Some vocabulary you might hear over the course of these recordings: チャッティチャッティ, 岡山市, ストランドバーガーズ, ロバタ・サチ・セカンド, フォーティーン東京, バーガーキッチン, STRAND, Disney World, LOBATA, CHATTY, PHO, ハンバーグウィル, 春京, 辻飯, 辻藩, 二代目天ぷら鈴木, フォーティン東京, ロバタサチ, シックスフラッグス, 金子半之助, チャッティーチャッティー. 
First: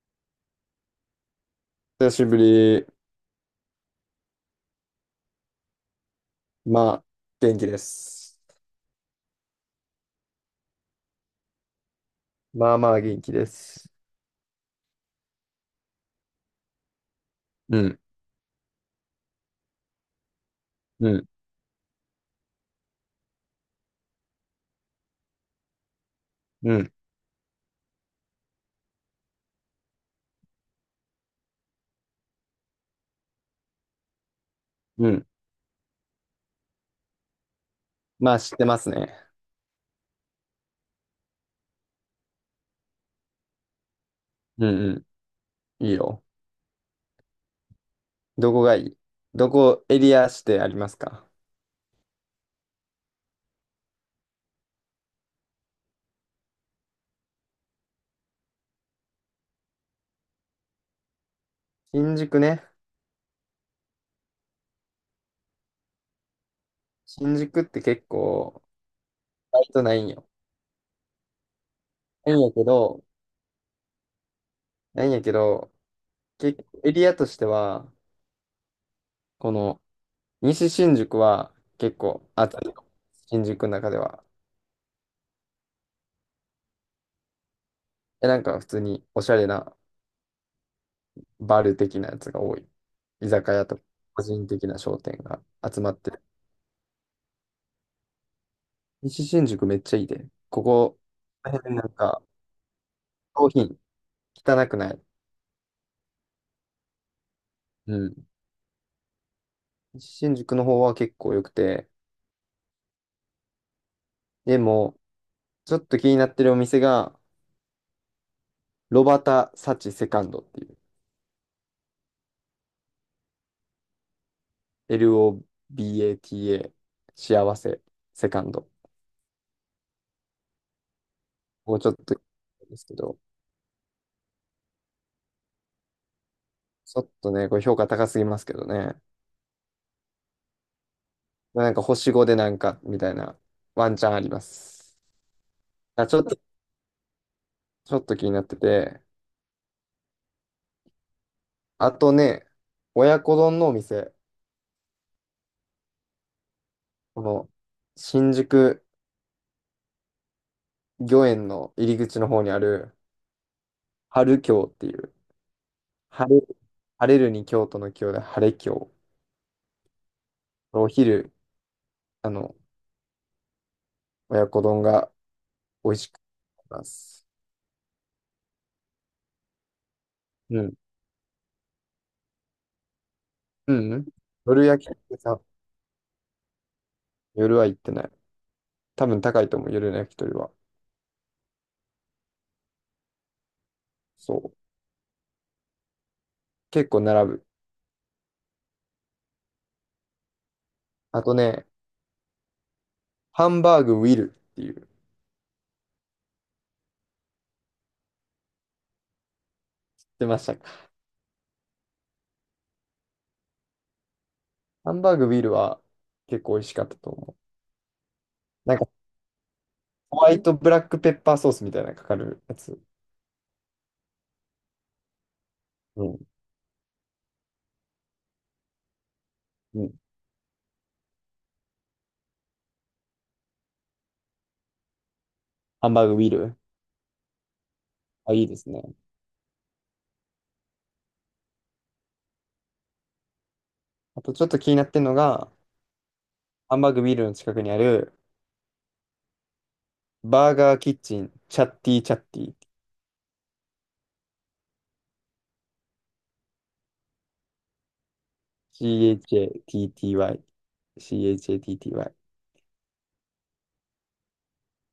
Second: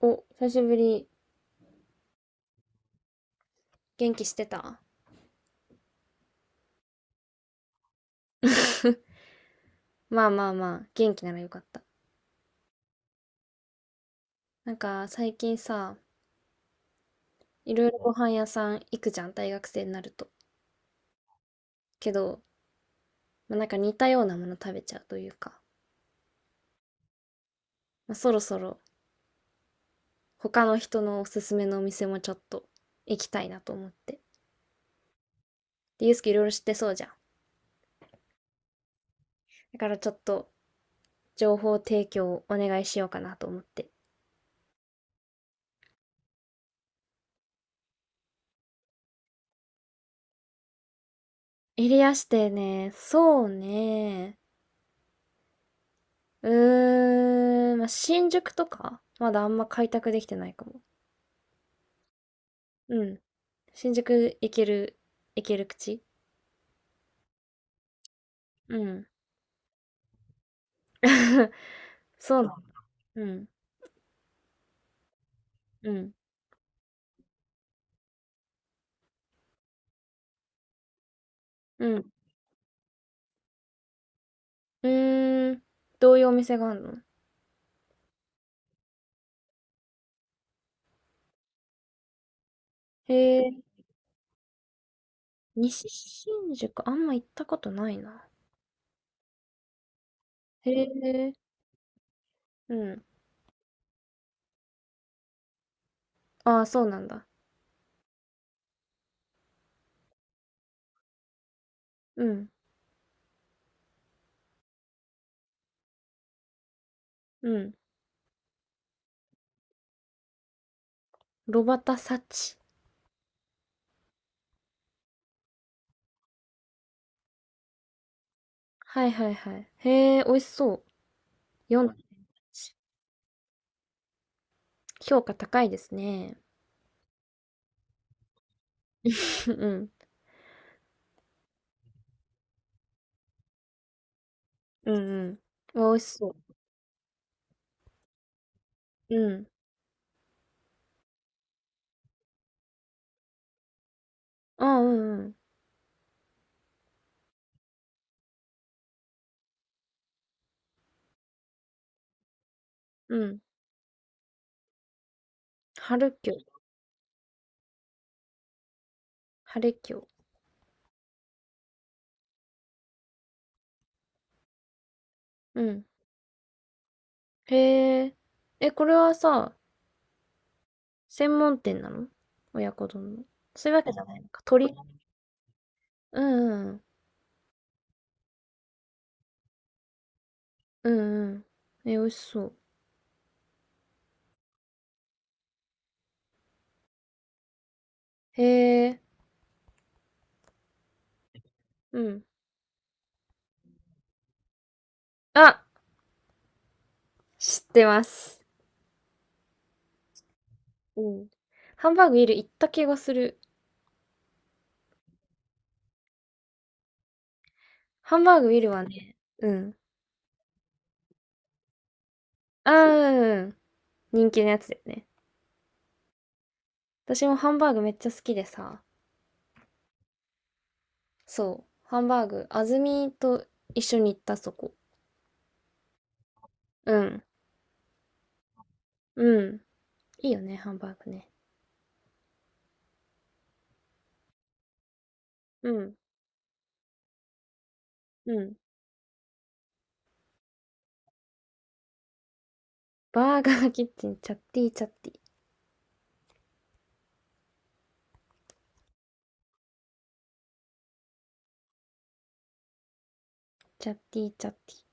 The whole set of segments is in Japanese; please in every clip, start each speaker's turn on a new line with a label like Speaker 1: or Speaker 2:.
Speaker 1: お、久しぶり。
Speaker 2: 久しぶり。
Speaker 1: 元気してた？
Speaker 2: まあ、元気です。
Speaker 1: まあまあまあ、元気ならよかった。
Speaker 2: まあまあ元気です。
Speaker 1: なんか最近さ、い
Speaker 2: う
Speaker 1: ろいろ
Speaker 2: ん、
Speaker 1: ご飯屋さん行くじゃん、大学生になると。
Speaker 2: うん、
Speaker 1: けど、まあ、なんか似たようなもの食べちゃうというか、
Speaker 2: うん、
Speaker 1: まあ、そろそろ他の人のおすすめのお店もちょっと行きたいなと思って。
Speaker 2: うん。
Speaker 1: で、ゆうすけいろいろ知ってそうじゃん。
Speaker 2: まあ、知ってますね。
Speaker 1: だからちょっと情報提供をお願いしようかなと思って。
Speaker 2: うん、うん、いいよ。どこがいい？どこエリアしてありますか？
Speaker 1: エリア指定ね、そうね。うーん、まあ、新宿とか、まだあんま開拓できてないかも。
Speaker 2: 新宿ね。
Speaker 1: うん。新宿行ける、行ける口？
Speaker 2: 新宿って結構、
Speaker 1: うん。
Speaker 2: バイトないんよ。ない
Speaker 1: そ
Speaker 2: ん
Speaker 1: うな
Speaker 2: や
Speaker 1: の。
Speaker 2: けど、
Speaker 1: うん、
Speaker 2: ないんやけど、
Speaker 1: うん、
Speaker 2: 結構エリアとしては、この西新宿は
Speaker 1: う
Speaker 2: 結
Speaker 1: ん。
Speaker 2: 構あったよ。新宿の中では。
Speaker 1: うーん、どういうお店があるの？
Speaker 2: なんか普通におしゃれなバル的なやつが多い。
Speaker 1: へ
Speaker 2: 居酒
Speaker 1: え、
Speaker 2: 屋とか、個人的な商店が集
Speaker 1: 西
Speaker 2: まってる。
Speaker 1: 新宿あんま行ったことないな。
Speaker 2: 西新宿めっちゃいいで。こ
Speaker 1: へ
Speaker 2: こ、
Speaker 1: え、
Speaker 2: この辺なんか、
Speaker 1: うん。
Speaker 2: 商品、汚くない。
Speaker 1: ああ、そうなんだ。
Speaker 2: うん。西新宿の方は結構良くて、
Speaker 1: うん、
Speaker 2: でも、ちょっと気になってるお店が、
Speaker 1: うん。
Speaker 2: ロバタ・サチ・セカンドっていう、
Speaker 1: ロバタサチ。
Speaker 2: LOBATA、幸せ、セカンド。
Speaker 1: はいはいはい。へえ、美味しそう。
Speaker 2: もうちょっ
Speaker 1: 4、
Speaker 2: と、ですけど、
Speaker 1: 評価高いですね。
Speaker 2: ちょっとね、これ評価高すぎますけどね。
Speaker 1: うん、
Speaker 2: なんか星5でなんか、みたいな、ワンチャンありま
Speaker 1: うん、
Speaker 2: す。
Speaker 1: うん。美味し
Speaker 2: あ、ちょっ
Speaker 1: そ
Speaker 2: と、
Speaker 1: う。
Speaker 2: ちょっと気になってて。
Speaker 1: うん。
Speaker 2: あとね、親子丼のお店。
Speaker 1: あ、うんうん。
Speaker 2: この、新宿御苑の入り口の方にある、
Speaker 1: うん。
Speaker 2: 春京っていう、
Speaker 1: 春キョ、
Speaker 2: 晴れ、晴れるに京都の京で晴れ京。
Speaker 1: 晴れキョ。
Speaker 2: お昼、あの、親子丼が
Speaker 1: うん。
Speaker 2: 美味しくなります。
Speaker 1: へえ。え、これはさ、
Speaker 2: うん。
Speaker 1: 専門店なの？親子丼の。そう
Speaker 2: う
Speaker 1: いうわけ
Speaker 2: んう
Speaker 1: じゃ
Speaker 2: ん。
Speaker 1: ないのか。
Speaker 2: 夜
Speaker 1: 鳥。
Speaker 2: 焼き鳥さ、
Speaker 1: うんうん。
Speaker 2: 夜は行ってない。多分高いと思う、夜の焼き鳥は。
Speaker 1: うんうん。え、美味しそう。
Speaker 2: そう。結構並ぶ。
Speaker 1: へえ。
Speaker 2: あとね、
Speaker 1: うん。
Speaker 2: ハンバーグウィルっていう、
Speaker 1: あ、知ってます。
Speaker 2: 出ましたか？
Speaker 1: うん。ハンバーグウィル行った気がする。
Speaker 2: ハンバーグビールは結構美味しかったと思う。
Speaker 1: ハンバーグウィル
Speaker 2: なん
Speaker 1: は
Speaker 2: か
Speaker 1: ね、うん。
Speaker 2: ホワイトブラックペッパーソースみたいなのかかるや
Speaker 1: あ
Speaker 2: つ。
Speaker 1: ー、うんうん。人気のやつだよね。
Speaker 2: うん。
Speaker 1: 私もハンバーグめっちゃ好きでさ、
Speaker 2: うん。
Speaker 1: そう。ハンバーグ、安住と一緒に行ったそこ。
Speaker 2: ハンバーグビール。
Speaker 1: うん。
Speaker 2: あ、いいですね。
Speaker 1: うん。いいよね、ハンバーグね。
Speaker 2: あとちょっと気になってるのが、
Speaker 1: うん。
Speaker 2: ハンバーグビールの近くにある、
Speaker 1: うん。
Speaker 2: バーガーキッチン、チャッティチャッティ。
Speaker 1: バーガーキッチン、チャッティーチャッティー。
Speaker 2: CHATTY。CHATTY。
Speaker 1: チャッティーチャッティー。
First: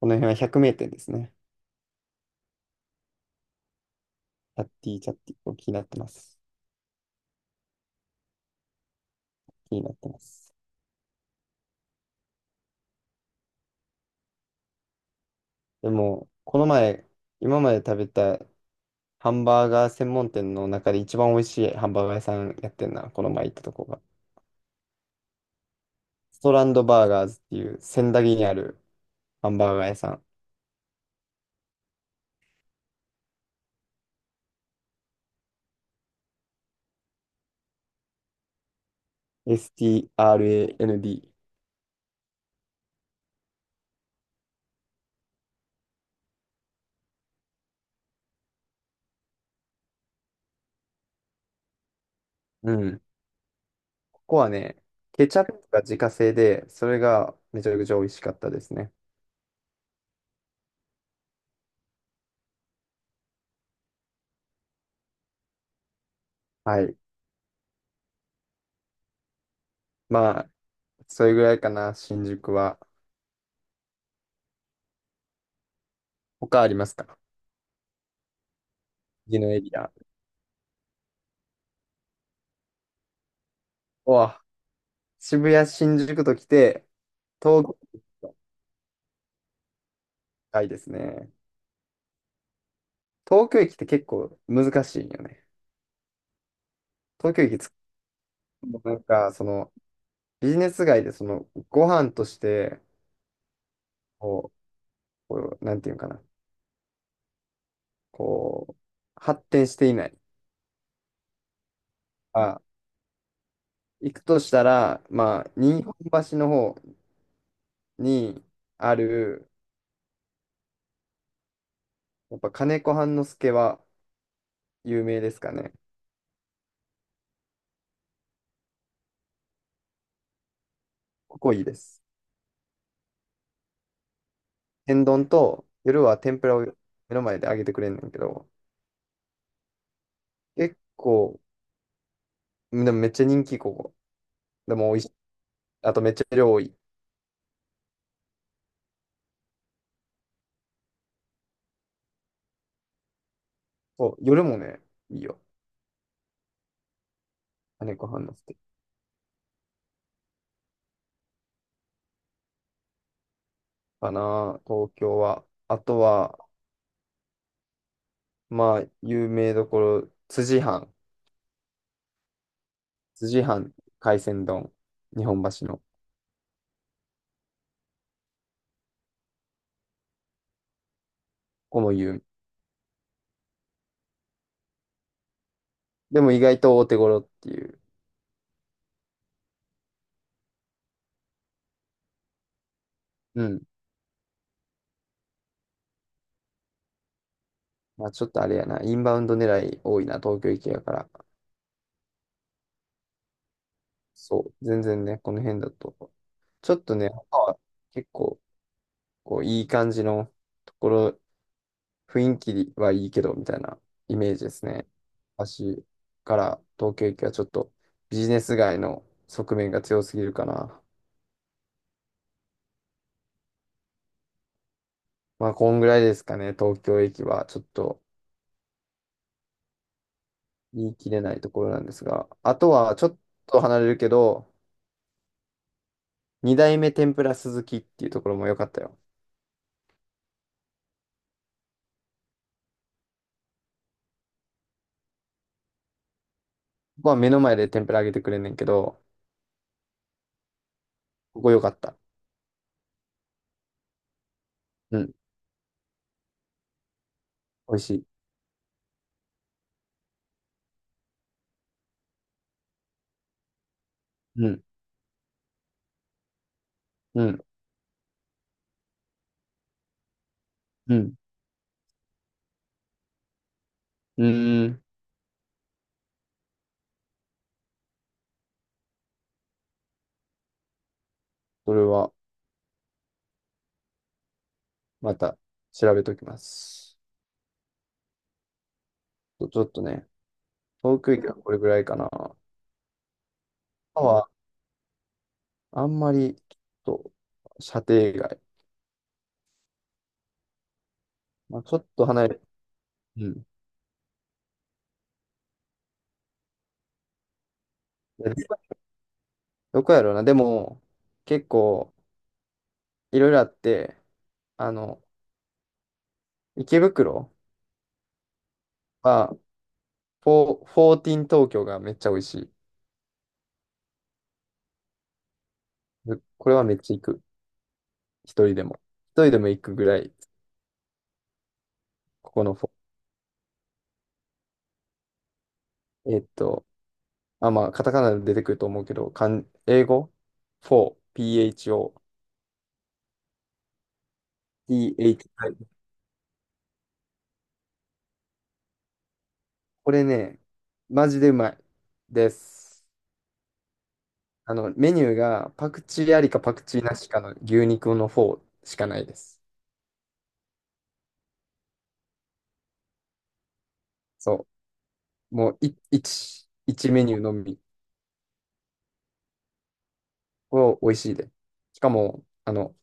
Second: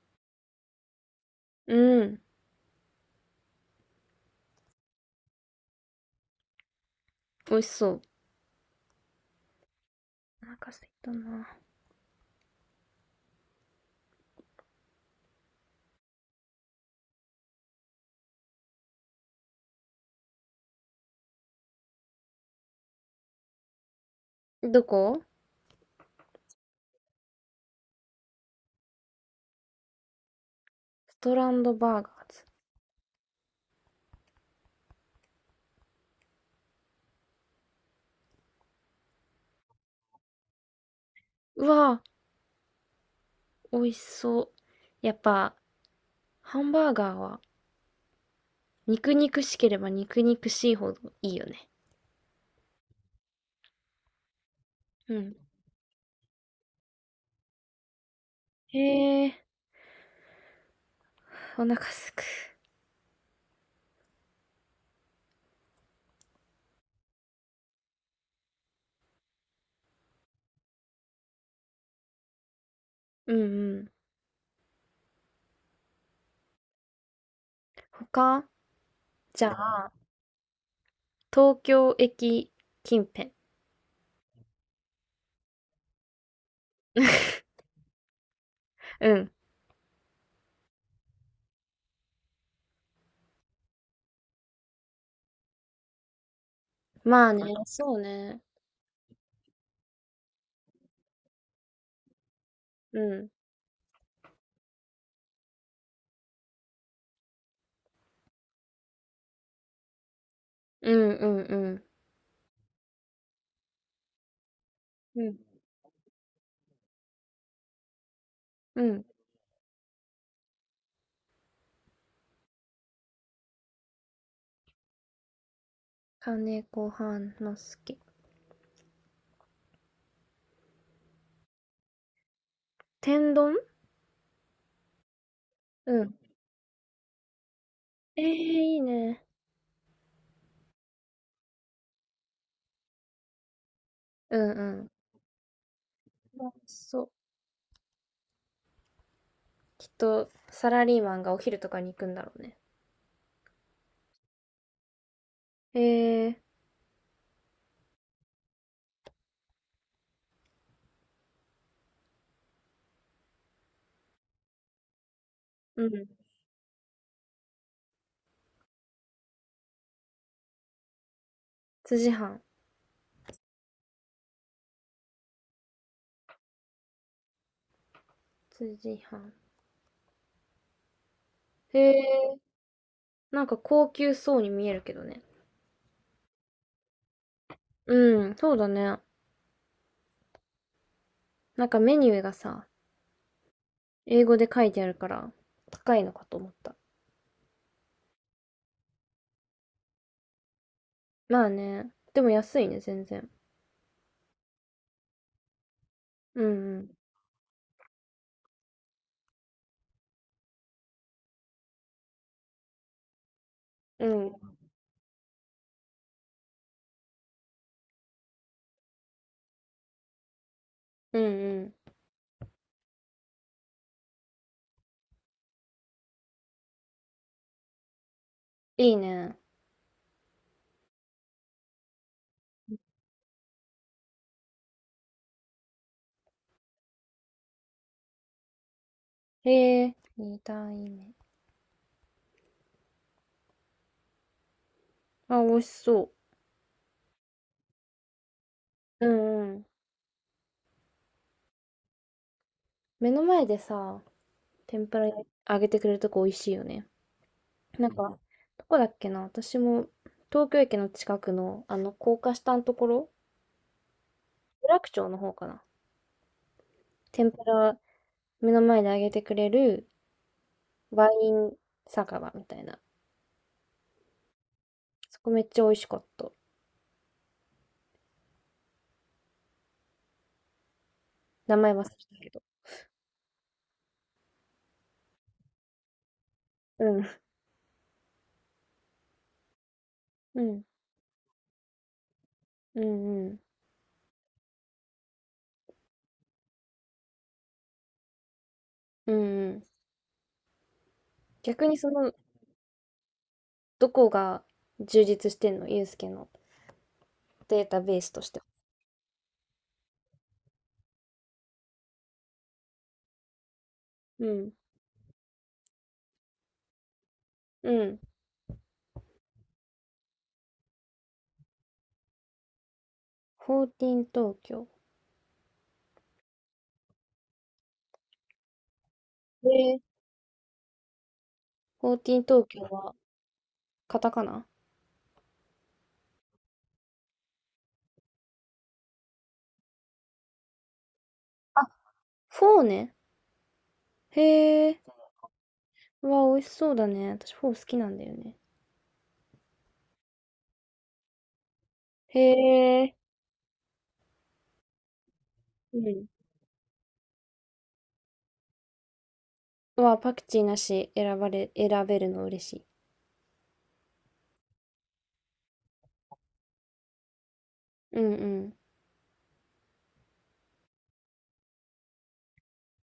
Speaker 2: この辺は100名店ですね。
Speaker 1: うん。
Speaker 2: チャッティチャッティ。こう気になってます。
Speaker 1: 美味しそう。
Speaker 2: 気になってま
Speaker 1: お
Speaker 2: す。
Speaker 1: 腹空いたな。
Speaker 2: でも、この前、今まで食べたハンバーガー専門店の中で一番美味しいハンバーガー屋さんやってんな、この前行ったとこが。
Speaker 1: どこ？
Speaker 2: ストランドバーガーズっていう仙台にあるハンバーガー屋さん。
Speaker 1: ストランドバーガーズ。
Speaker 2: STRAND。
Speaker 1: うわぁ、美味しそう。やっぱ、ハンバーガーは、肉肉しければ肉肉しいほどいいよね。
Speaker 2: うん。ここはね、
Speaker 1: う
Speaker 2: ケ
Speaker 1: ん。
Speaker 2: チャップが自家製で、それがめちゃくちゃ美味しかったですね。
Speaker 1: へえ、お腹すく。
Speaker 2: はい。まあ、それぐらいかな、新宿は。
Speaker 1: うんうん。
Speaker 2: 他ありますか？
Speaker 1: 他？
Speaker 2: 次
Speaker 1: じ
Speaker 2: の
Speaker 1: ゃ
Speaker 2: エリア。
Speaker 1: あ、東京駅近辺。
Speaker 2: うわ、渋谷、新宿と来て、東京駅と
Speaker 1: うん。
Speaker 2: 近いですね。東京駅って結構難しいんよね。
Speaker 1: まあ
Speaker 2: 東京
Speaker 1: ね、
Speaker 2: 駅
Speaker 1: そうね。
Speaker 2: もうなんか、その、ビジネス街で、その、ご飯として、
Speaker 1: うん。
Speaker 2: こう、こうなんていうのかな、こう、発展していない。
Speaker 1: うんうんうん。
Speaker 2: あ、行くとしたら、
Speaker 1: うん。
Speaker 2: まあ、日本橋の方に
Speaker 1: う
Speaker 2: あ
Speaker 1: ん。
Speaker 2: る、やっぱ金子半之助は有名ですかね。
Speaker 1: 金子半之助。
Speaker 2: ここいいです。
Speaker 1: 天丼？
Speaker 2: 天丼と、夜
Speaker 1: うん。
Speaker 2: は天ぷらを目の前で揚げてくれんねんけ
Speaker 1: ええー、
Speaker 2: ど、
Speaker 1: いいね。
Speaker 2: 結構、でもめっちゃ人気、ここ。
Speaker 1: うん
Speaker 2: で
Speaker 1: うん。
Speaker 2: も美味しい。あとめっちゃ
Speaker 1: ま
Speaker 2: 量
Speaker 1: あ
Speaker 2: 多い。
Speaker 1: そう。きっと、サラリーマンがお昼とかに行くんだろうね。
Speaker 2: そう、夜もね、いいよ。
Speaker 1: ええ、
Speaker 2: 金子半之助。かな、東京は。あ
Speaker 1: う
Speaker 2: と
Speaker 1: ん。
Speaker 2: は、まあ、有名どころ、辻藩。
Speaker 1: 辻飯？
Speaker 2: 辻藩海鮮丼。日本橋の。こ
Speaker 1: 辻飯？
Speaker 2: こ
Speaker 1: へ
Speaker 2: も有名。
Speaker 1: え、なんか高級そうに見えるけどね。
Speaker 2: でも意外と大手頃っていう。
Speaker 1: うん、そうだね。なんかメニューがさ、
Speaker 2: うん。
Speaker 1: 英語で書いてあるから、高いのかと思った。
Speaker 2: まあ、ちょっとあれやな。インバウンド狙い多いな、東京行きやから。
Speaker 1: まあね。でも安いね、全然。
Speaker 2: そう。全然ね、この辺だと。
Speaker 1: う
Speaker 2: ちょっ
Speaker 1: ん
Speaker 2: とね、他は結構、こう、いい感じのところ雰囲気はいいけど、みたいな
Speaker 1: う
Speaker 2: イ
Speaker 1: ん。う
Speaker 2: メージで
Speaker 1: ん。
Speaker 2: すね。私から東京駅はちょっとビジネス街の側面が強すぎるかな。
Speaker 1: うんうん。
Speaker 2: まあ、こんぐらいですかね、東京駅は。ちょっと
Speaker 1: いいね。
Speaker 2: 言い切れないところなんですが。あとは、ちょっと離れるけど、二代目天ぷら鈴木っていうところも良かったよ。こ
Speaker 1: ええ、二段い、めあ、美味しそ
Speaker 2: こは目の前で天ぷら揚げてくれんねんけど、
Speaker 1: う。うんうん。
Speaker 2: ここ良かった。
Speaker 1: 目の前でさ、天ぷ
Speaker 2: う
Speaker 1: ら
Speaker 2: ん、
Speaker 1: 揚げてくれるとこ美味しいよね。
Speaker 2: 美味
Speaker 1: な
Speaker 2: し
Speaker 1: んか、
Speaker 2: い。
Speaker 1: うん、どこだっけな私も、東京駅の近くの、あの、高架下のところ、
Speaker 2: うん、
Speaker 1: 有楽町の方かな。
Speaker 2: う
Speaker 1: 天ぷ
Speaker 2: ん、
Speaker 1: ら目の前で揚げてくれる
Speaker 2: う
Speaker 1: ワ
Speaker 2: ん、
Speaker 1: イン酒場みたいな。
Speaker 2: うーん。
Speaker 1: そこめっちゃ美味しかった。名前
Speaker 2: そ
Speaker 1: 忘
Speaker 2: れ
Speaker 1: れた
Speaker 2: は、
Speaker 1: けど。
Speaker 2: また調べときま
Speaker 1: う
Speaker 2: す。
Speaker 1: ん。
Speaker 2: ちょっとね、
Speaker 1: うん。
Speaker 2: 航空機はこれぐらいかな。歯
Speaker 1: うんうん。
Speaker 2: は、あんまり、ちょっと、射程外。
Speaker 1: うんうん。
Speaker 2: まあ、
Speaker 1: 逆
Speaker 2: ちょ
Speaker 1: に
Speaker 2: っ
Speaker 1: そ
Speaker 2: と
Speaker 1: の、
Speaker 2: 離れ、うん。
Speaker 1: どこが充実してんのユうスケのデータベースとして。
Speaker 2: で、どこやろうな。でも、結構、いろいろあって、
Speaker 1: うん。
Speaker 2: あの、池袋
Speaker 1: うん。
Speaker 2: は、フォーティーン東京がめっちゃ美味しい。
Speaker 1: フォーティン東京。
Speaker 2: で、これはめっちゃ行く。一人でも。一人でも行く
Speaker 1: えー、
Speaker 2: ぐらい、
Speaker 1: フォーティン
Speaker 2: ここ
Speaker 1: 東
Speaker 2: の
Speaker 1: 京
Speaker 2: フォ
Speaker 1: はカタカナ？
Speaker 2: ー、まあ、カタカナで出てくると思うけど、漢英語 ?4、PHO、
Speaker 1: フォーね。へえ。
Speaker 2: THI
Speaker 1: うわ、美味しそうだね。私フォー好きなんだよね。
Speaker 2: これね、マジでうまい
Speaker 1: へ
Speaker 2: です。
Speaker 1: え。
Speaker 2: メニューがパ
Speaker 1: う
Speaker 2: クチ
Speaker 1: ん。
Speaker 2: ーありかパクチーなしかの牛肉の方しかないです。
Speaker 1: うわ、パクチーなし選ばれ、選べるの嬉しい。
Speaker 2: そう。もう、一メニューのみ。
Speaker 1: うん
Speaker 2: これ美味しいで。しかも、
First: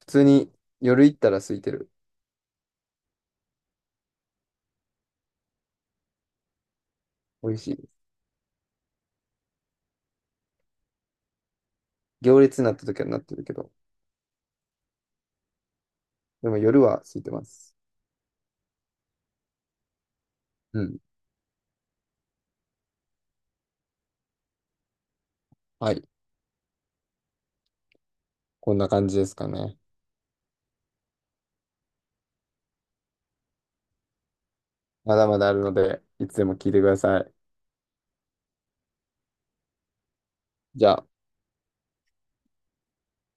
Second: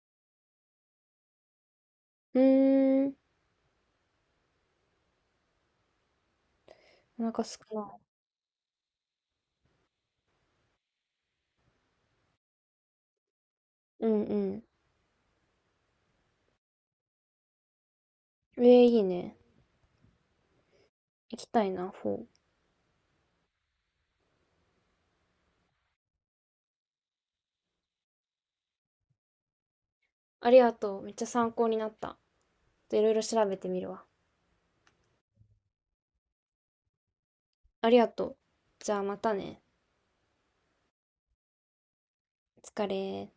Speaker 2: 普通に夜行ったら空いてる。
Speaker 1: うん。うーん。お腹
Speaker 2: 美
Speaker 1: す
Speaker 2: 味し
Speaker 1: く
Speaker 2: いで
Speaker 1: な
Speaker 2: す。行列になった時はなってるけど、
Speaker 1: い。うんうん。
Speaker 2: でも夜は空いてます。
Speaker 1: ええ、いいね。
Speaker 2: うん。
Speaker 1: 行きたいな、フォー。
Speaker 2: はい。こんな感じですかね。
Speaker 1: ありがとう。めっちゃ参考になった。といろいろ調べてみるわ。
Speaker 2: まだまだあるので、いつでも聞いてください。
Speaker 1: ありがとう。じゃあまたね。
Speaker 2: じゃあ。
Speaker 1: お疲れ。